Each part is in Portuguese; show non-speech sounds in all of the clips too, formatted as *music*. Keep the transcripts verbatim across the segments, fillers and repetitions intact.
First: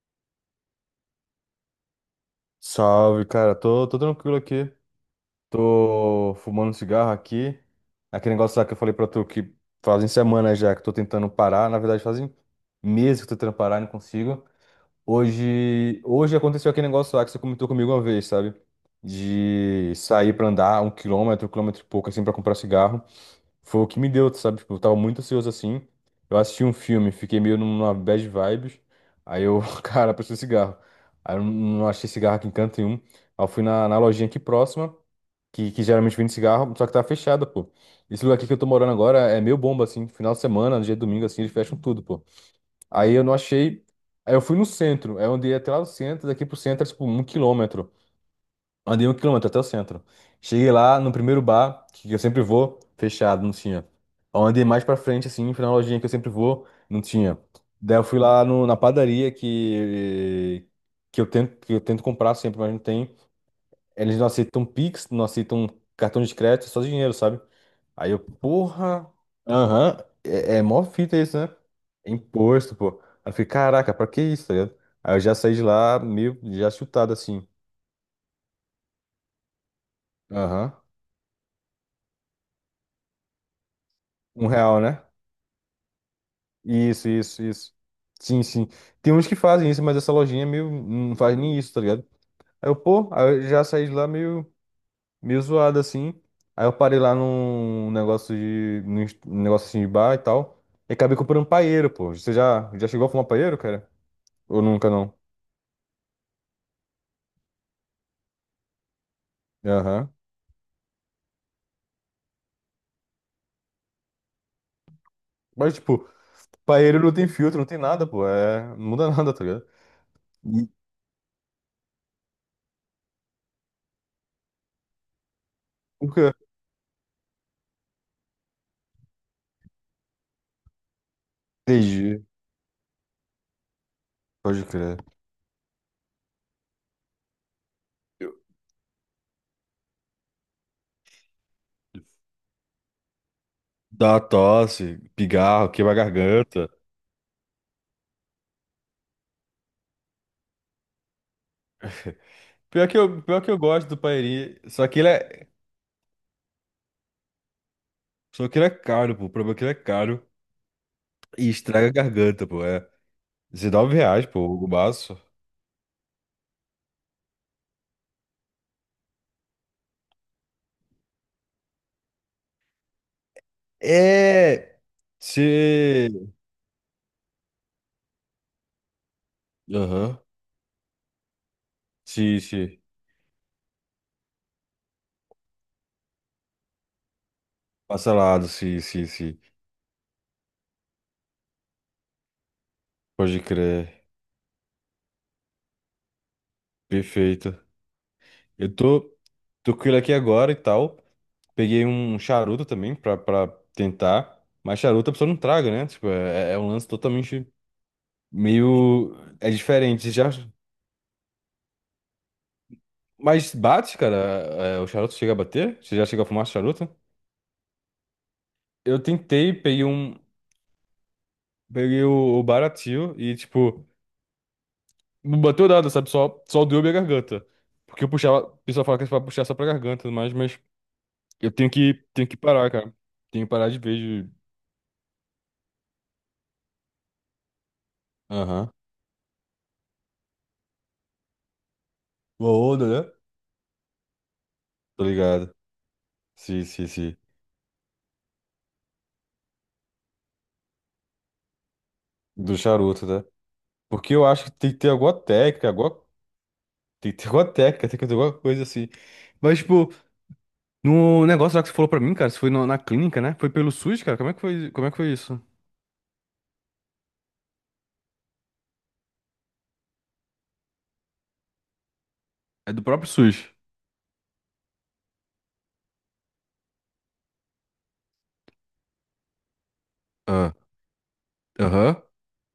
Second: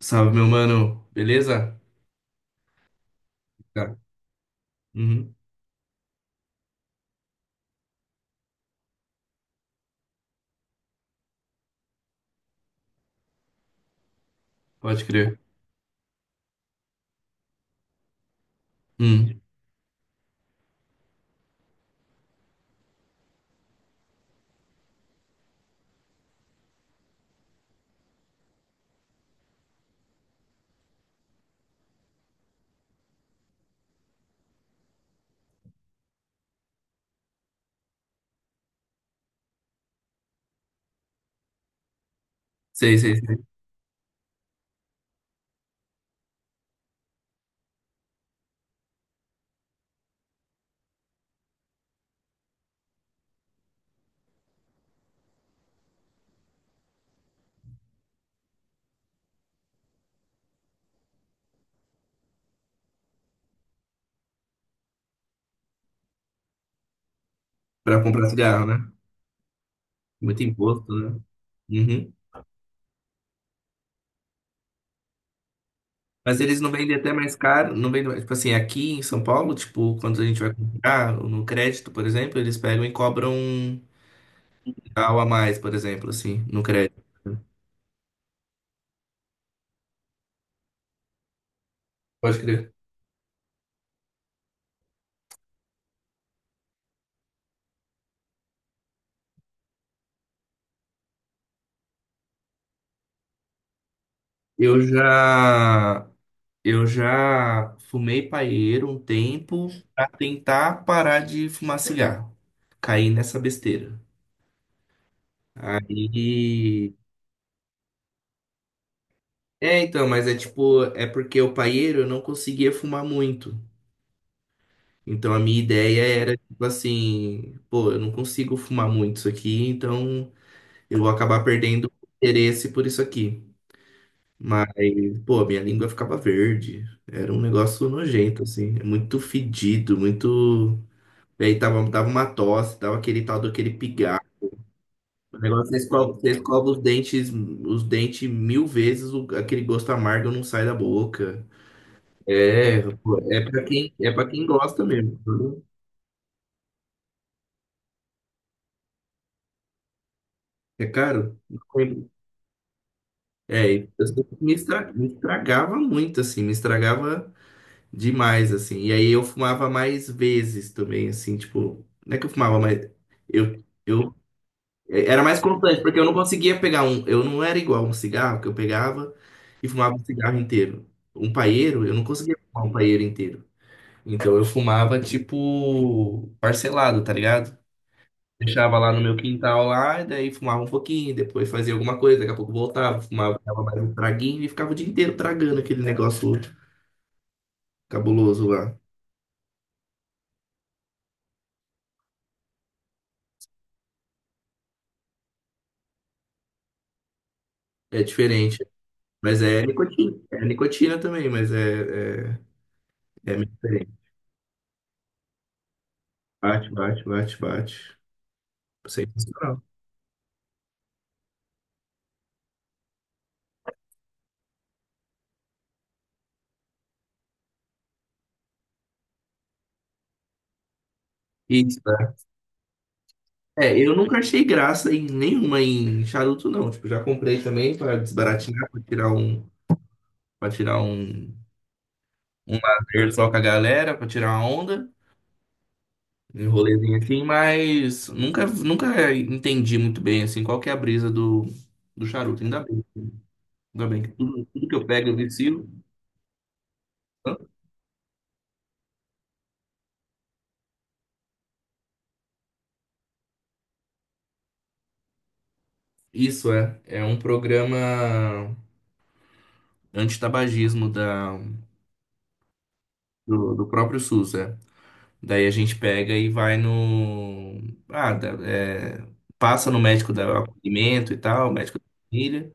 Salve, meu mano. Beleza? Salve, cara. Tô, Tá. tô tranquilo aqui. Uhum. Tô fumando cigarro aqui. Aquele negócio lá que eu falei pra tu que fazem semanas já que eu tô tentando parar. Na verdade, fazem meses que eu tô tentando parar e não consigo. Pode crer. Hoje, hoje aconteceu aquele negócio lá que você comentou comigo uma vez, sabe? Hum. De sair pra andar um quilômetro, um quilômetro e pouco, assim, pra comprar cigarro. Foi o que me deu, sabe? Tipo, eu tava muito ansioso assim. Eu assisti um filme, fiquei meio numa bad vibes. Aí eu, *laughs* cara, preciso de cigarro. Aí eu não achei cigarro aqui em canto nenhum. Aí eu fui na, na lojinha aqui próxima, que, que geralmente vende cigarro, só que tava fechada, pô. Esse lugar aqui que eu tô morando agora é meio bomba, assim. Final de semana, dia de domingo, assim, eles fecham tudo, pô. Sei, Aí sei, eu não sei. achei. Aí eu fui no centro. Aí eu andei até lá no centro, daqui pro centro, é, tipo, um quilômetro. Andei um quilômetro até o centro. Cheguei lá no primeiro bar, que eu sempre vou, fechado, não tinha. Aí eu andei mais pra frente, assim, fui na lojinha que eu sempre vou, não tinha. Daí eu fui lá no- na padaria que, que, eu tento, que eu tento comprar sempre, mas não tem. Eles não aceitam Pix, não aceitam cartão de crédito, é só dinheiro, sabe? Pra Aí eu, comprar cigarro, né? porra, aham, Muito é, é mó imposto, fita né? isso, né? Uhum. Imposto, pô. Aí eu fiquei, caraca, pra que isso, tá ligado? Aí eu já saí de lá meio Mas eles já não vendem até chutado mais assim. caro, não vendem mais. Tipo assim, aqui em São Paulo, tipo, quando a gente vai Aham. comprar no crédito, por exemplo, eles pegam e cobram um Um real, né? real a mais, por exemplo, assim, no crédito. Isso, isso, isso. Sim, sim. Tem uns que fazem isso, mas essa lojinha é meio não faz nem isso, tá ligado? Pode Aí crer. eu, pô, aí eu já saí de lá meio, meio zoado assim. Aí eu parei lá num negócio de, num est- num negócio assim de bar e tal. E acabei comprando paeiro, pô. Você já, já chegou a fumar paeiro, cara? Ou Eu nunca não? já, eu já fumei paieiro um tempo pra Aham. tentar parar de fumar cigarro. Caí nessa besteira. Mas, tipo, Aí. paeiro não tem filtro, não tem nada, pô. É... Não muda *laughs* nada, tá ligado? É, então, mas é tipo, é porque o paieiro eu não conseguia fumar muito. Então a minha ideia Nunca. era, tipo assim, pô, eu não consigo fumar muito isso aqui, então eu vou acabar perdendo o Entendi. interesse por isso aqui. Pode Mas, crer. pô, minha língua ficava verde. Era um negócio Eu- nojento, assim. É muito fedido, muito. E aí tava, dava uma tosse, dava aquele tal daquele Dá pigarro. tosse, O negócio, pigarro, você queima a escova, você escova garganta. os dentes, os dentes mil vezes, o- aquele gosto amargo não sai da boca. *laughs* É, Pior que pô, eu, é pior que eu para gosto quem, do é para quem paeirinho, gosta só que ele mesmo. É, viu? só que ele é caro, pô. O problema é que ele é caro É caro? e Não estraga a lembro. garganta, pô. É É, e 19 eu sei reais, que pô, me o estra- me baço. estragava muito, assim, me estragava demais, assim. E aí eu fumava mais vezes também, assim, tipo, não é que eu fumava mais. Eu, eu É. é, era mais constante, porque eu Se. não conseguia pegar um. Eu não era igual um cigarro que eu pegava e fumava um Aham. cigarro inteiro. Um paeiro, eu não conseguia Sim, fumar um sim. paeiro inteiro. Então eu fumava, tipo, parcelado, tá ligado? Parcelado, Deixava sim, lá no sim, meu sim. quintal lá, e daí fumava um pouquinho, depois fazia alguma coisa, daqui a pouco voltava, fumava, Pode dava mais um crer. traguinho e ficava o dia inteiro tragando aquele negócio Perfeito. cabuloso Eu lá. tô, tô com ele aqui agora e tal. Peguei um charuto também pra, pra tentar. Mas charuto a pessoa não traga, né? Tipo, é, é é um lance totalmente É diferente. meio. Mas É é diferente. Você nicotina. já... É nicotina também, mas é, é, é meio Mas diferente. bate, cara. É, o charuto chega a bater? Você já chegou a fumar Bate, charuto? bate, bate, bate. Eu tentei, Sensacional. peguei um. Peguei o, o baratinho e, tipo, não bateu nada, sabe? Só, só doeu minha garganta. Porque eu puxava. O pessoal fala que é pra puxar só pra garganta, e tudo mais, mas eu tenho Isso, que, né? tenho que parar, cara. Tenho que parar É, de eu vez nunca de. achei graça em nenhuma em charuto, não. Tipo, já comprei também para desbaratinar, Aham. para tirar um, para tirar um, Uma um onda, lazer né? só com a galera, para tirar uma onda. Tô ligado. Um Sim, sim, rolezinho sim. assim, mas nunca, nunca entendi muito bem assim qual que é a brisa do, do charuto. Do Ainda bem, charuto, né? ainda bem que Porque eu acho tudo, que tudo tem que que eu ter pego alguma eu vicio. técnica, alguma... tem que ter Hã? alguma técnica, tem que ter alguma coisa assim. Mas, tipo, no negócio lá que você falou pra mim, cara, você foi no- na clínica, né? Foi pelo SUS, cara? Como é que foi, como é que foi isso? Isso é, é um programa antitabagismo da, É do próprio SUS. do, do próprio SUS, é. Daí a gente pega e vai no. Ah, da- é, passa no médico do Ah, acolhimento e tal, médico da aham. família.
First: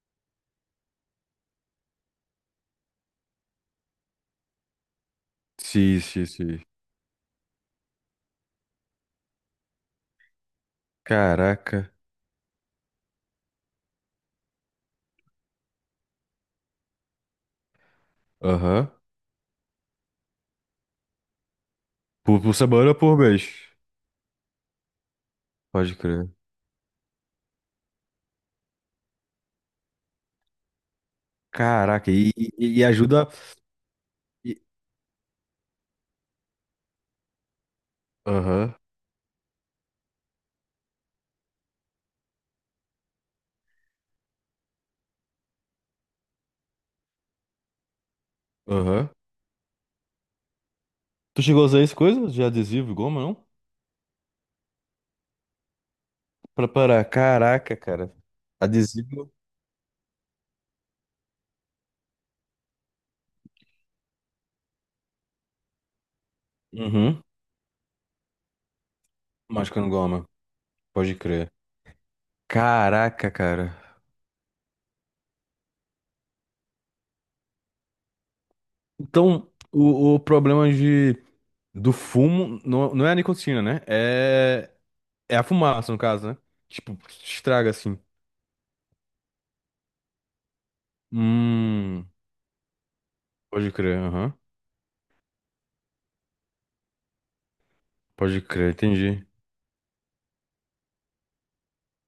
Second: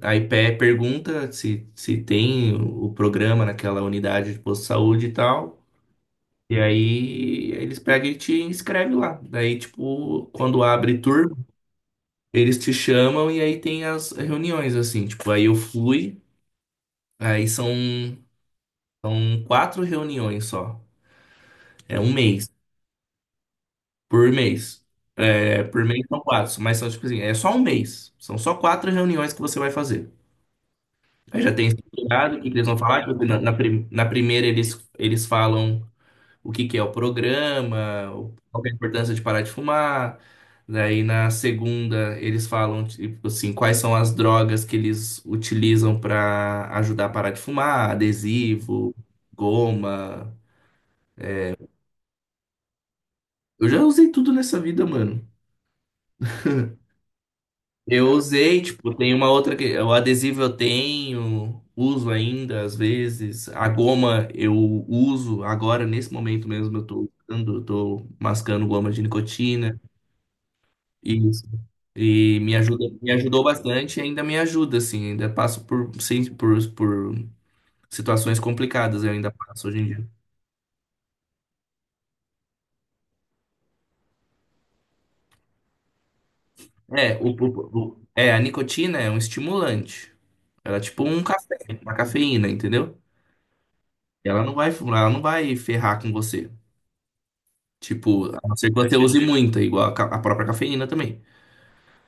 Aí pe- pergunta se, se tem o o programa naquela unidade de posto de saúde e tal. Sim, sim, E sim. aí eles pegam e te inscrevem lá. Daí, tipo, quando abre turma, Caraca. eles te chamam e aí tem as reuniões, assim. Tipo, aí eu fui, aí são, Aham. são quatro reuniões só. É um Por, mês, por semana ou por mês? por mês. É, por Pode mês são crer. quatro, mas são, tipo assim, é só um mês. São só quatro reuniões que você vai fazer. Aí já tem Caraca, e, estruturado o que que eles vão e, e falar. Tipo, ajuda. na, na, prim- na primeira E- eles, eles falam o que que é o programa, o- qual que é a aham, importância de parar de fumar. Daí na segunda eles falam tipo assim, quais são as drogas que eles utilizam para ajudar a parar de fumar, adesivo, aham. goma. Tu chegou a usar isso, coisa de adesivo e goma, não? Eu já usei tudo nessa vida, mano. Pra parar. Caraca, Eu cara. usei, tipo, tem uma Adesivo. outra que o adesivo eu tenho, uso ainda às vezes. A goma eu uso agora nesse momento mesmo eu tô Uhum. usando, eu tô mascando goma de Mas nicotina. quando goma. Pode e crer. E me ajuda, me Caraca, ajudou bastante cara. e ainda me ajuda, assim, ainda passo por, sim, por, por situações complicadas, eu ainda Então, passo hoje em dia. o, o problema de, do fumo não, não é a nicotina, né? É, é a fumaça, no caso, né? Tipo, É, o, estraga o- assim. o- é, a nicotina é um estimulante. Ela é tipo um café, uma Hum, cafeína, entendeu? pode crer, aham. Ela não vai, ela não vai ferrar com você. Tipo, Pode a não ser crer, que você use entendi. muita, igual a, ca- a própria cafeína também,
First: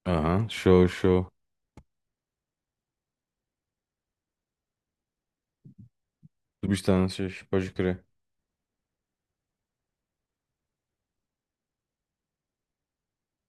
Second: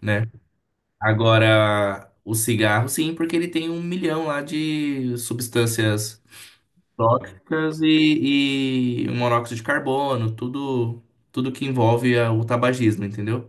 né? Aham, show, show. Agora, o cigarro, sim, porque ele tem um milhão lá de substâncias Substâncias, pode tóxicas crer. e, e o monóxido de carbono, tudo, tudo que envolve a- o tabagismo, entendeu?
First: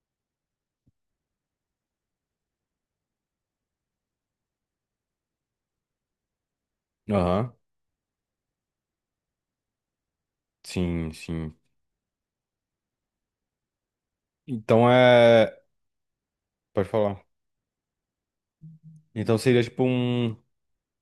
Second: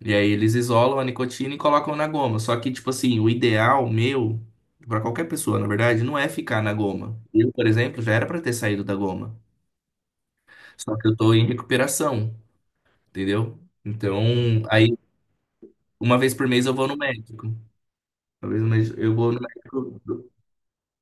E aí eles isolam a nicotina e colocam na goma. Só que, tipo assim, o ideal meu, pra qualquer pessoa, na verdade, não é ficar na goma. Eu, Aham, por exemplo, já era pra ter saído da goma. Só que sim, eu tô em sim. recuperação, entendeu? Então, Então aí, é. uma vez por mês eu vou Pode no falar. médico. Uma vez no mês eu vou Então no seria tipo médico, do um.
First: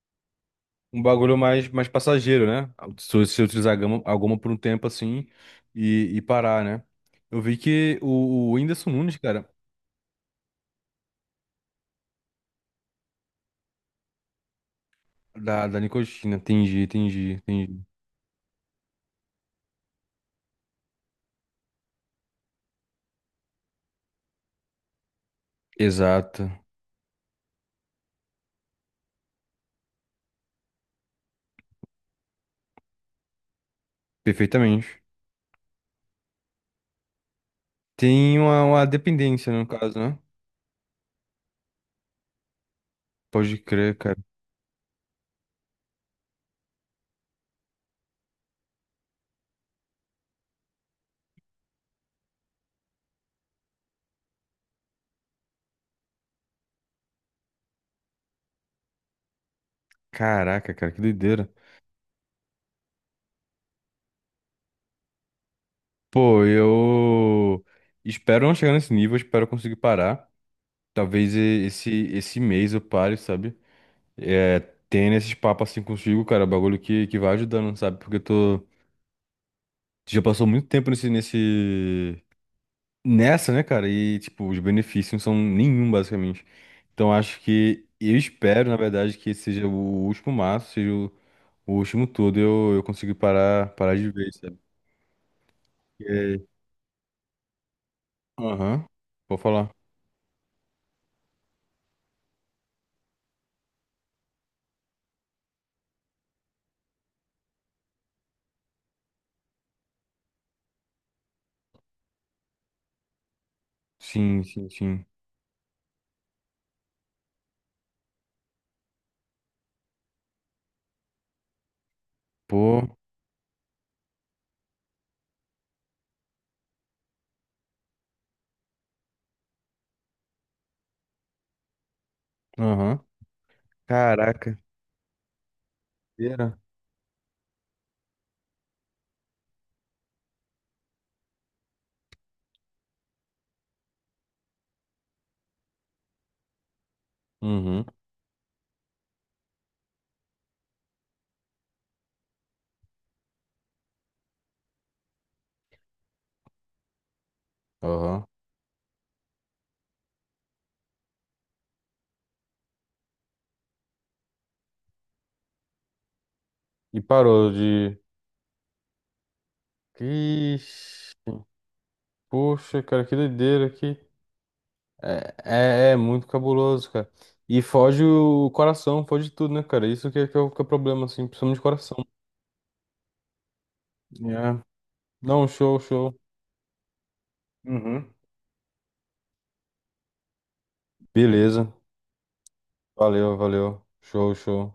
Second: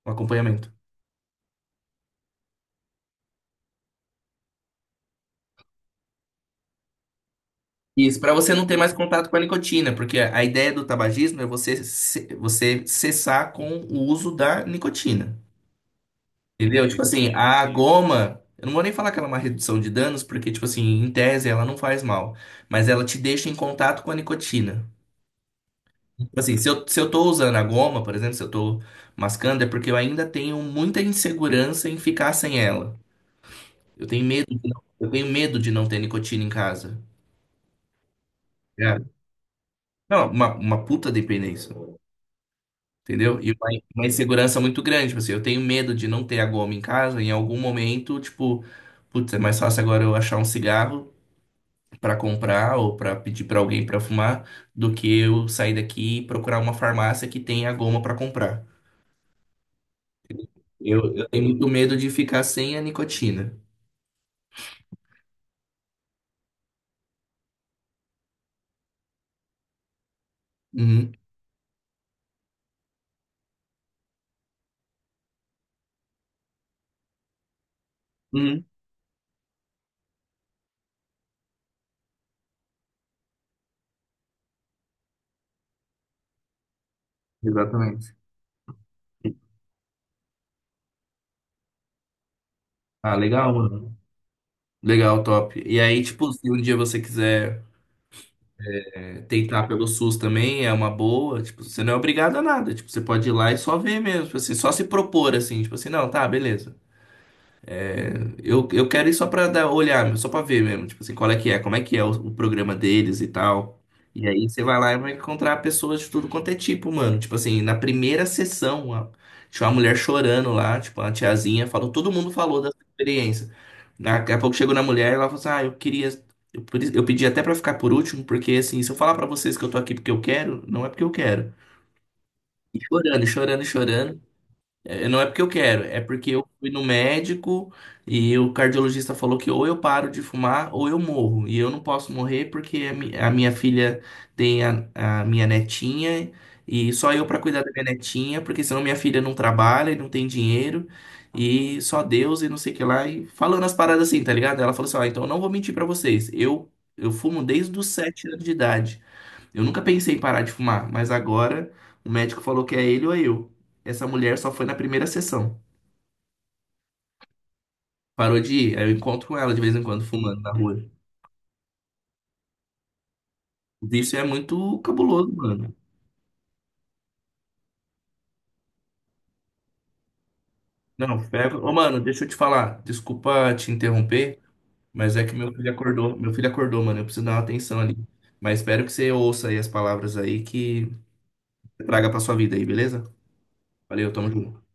acompanhamento. Um bagulho mais, mais passageiro, né? Se você utilizar gama- alguma por um tempo assim e, e parar, né? Eu vi que Isso, para o, o você não ter Whindersson mais Nunes, contato com a cara, nicotina, porque a ideia do tabagismo é você, ce- você cessar com o uso da nicotina. da, da nicotina, entendi, Entendeu? Tipo entendi, assim, a entendi. goma, eu não vou nem falar que ela é uma redução de danos, porque, tipo assim, em tese ela não faz mal, mas ela te deixa em contato com a nicotina. Tipo Exato, assim, se eu, se eu tô usando a goma, por exemplo, se eu tô mascando, é porque eu ainda tenho muita insegurança em ficar sem ela. Eu tenho medo de não, perfeitamente. eu tenho medo de não ter nicotina em casa. Tem uma, uma É. dependência, no caso, né? Não, uma, uma puta dependência. Entendeu? E Pode uma, crer, uma cara. insegurança muito grande. Tipo assim, eu tenho medo de não ter a goma em casa, em algum momento, tipo, putz, é mais fácil agora eu achar um cigarro pra comprar ou pra pedir pra alguém pra fumar do que eu sair daqui e procurar uma farmácia que tenha a goma pra comprar. Caraca, cara, que Eu, eu tenho doideira. muito medo de ficar sem a nicotina. Pô, eu espero não chegar nesse nível, espero conseguir parar. Uhum. Talvez e- esse, esse mês eu pare, sabe? É, tendo esses papos assim consigo, cara, é um bagulho que, que vai ajudando, sabe? Porque eu Uhum. tô. Já passou muito tempo nesse, nesse. Nessa, né, cara? E, tipo, os benefícios não são nenhum, basicamente. Então, acho que. Exatamente. Eu espero, na verdade, que esse seja o último maço, seja o, o último todo, eu, eu conseguir Ah, legal, parar, mano. parar de vez, sabe? Legal, top. E aí, tipo, Porque. se um dia você quiser, Aham. Vou tentar falar. pelo SUS também é uma boa, tipo, você não é obrigado a nada, tipo, você pode ir lá e só ver mesmo, tipo assim, só se propor assim, tipo assim, não, tá, beleza. Eu, eu quero ir só pra dar, olhar, só pra ver mesmo, tipo assim, qual é que é, como é que é o, o programa deles e tal. E Sim, aí você sim, vai lá e sim. vai encontrar pessoas de tudo quanto é tipo, mano. Tipo assim, na primeira sessão, a- tinha uma mulher chorando lá, tipo, uma tiazinha falou, todo mundo falou dessa Pô. experiência. Daqui a pouco chegou na mulher e ela falou assim, ah, eu queria, eu, por isso- eu pedi até pra ficar por último, porque assim, se eu falar pra vocês que eu tô aqui porque eu quero, não é porque eu quero. E Aham. chorando, e chorando, e chorando. Caraca. É, não é porque eu quero, é porque eu Era. fui no médico e o cardiologista falou que ou eu paro de fumar ou eu morro. E eu não posso morrer porque a mi- a minha filha tem a, a minha netinha e só eu para cuidar da minha Uhum. netinha, porque senão minha filha não trabalha e não tem dinheiro e só Deus e não sei o que lá. E falando as paradas assim, tá ligado? Ela falou assim: ó, então eu não vou mentir para vocês, eu, eu fumo desde os sete Aham. anos de idade. Eu nunca pensei em parar de fumar, mas agora o médico falou que é ele ou é eu. Essa mulher só foi na primeira sessão. E parou de. Parou de ir. Aí eu encontro ela de vez em quando fumando na rua. Ixi. Poxa, cara, que doideira aqui. Isso é muito cabuloso, É, mano. é, é muito cabuloso, cara. E foge o coração, foge tudo, né, cara? Isso que é, que é o, que é o problema, assim, Não, pega. precisamos de Ô, coração. mano, deixa eu te falar. Desculpa te interromper, É. mas é que Não, meu filho show, show. acordou. Meu filho acordou, mano. Eu preciso dar uma atenção ali. Uhum. Mas espero que você ouça aí as palavras aí que Beleza. traga pra sua vida aí, beleza? Valeu, valeu. Valeu, tamo Show, junto. show.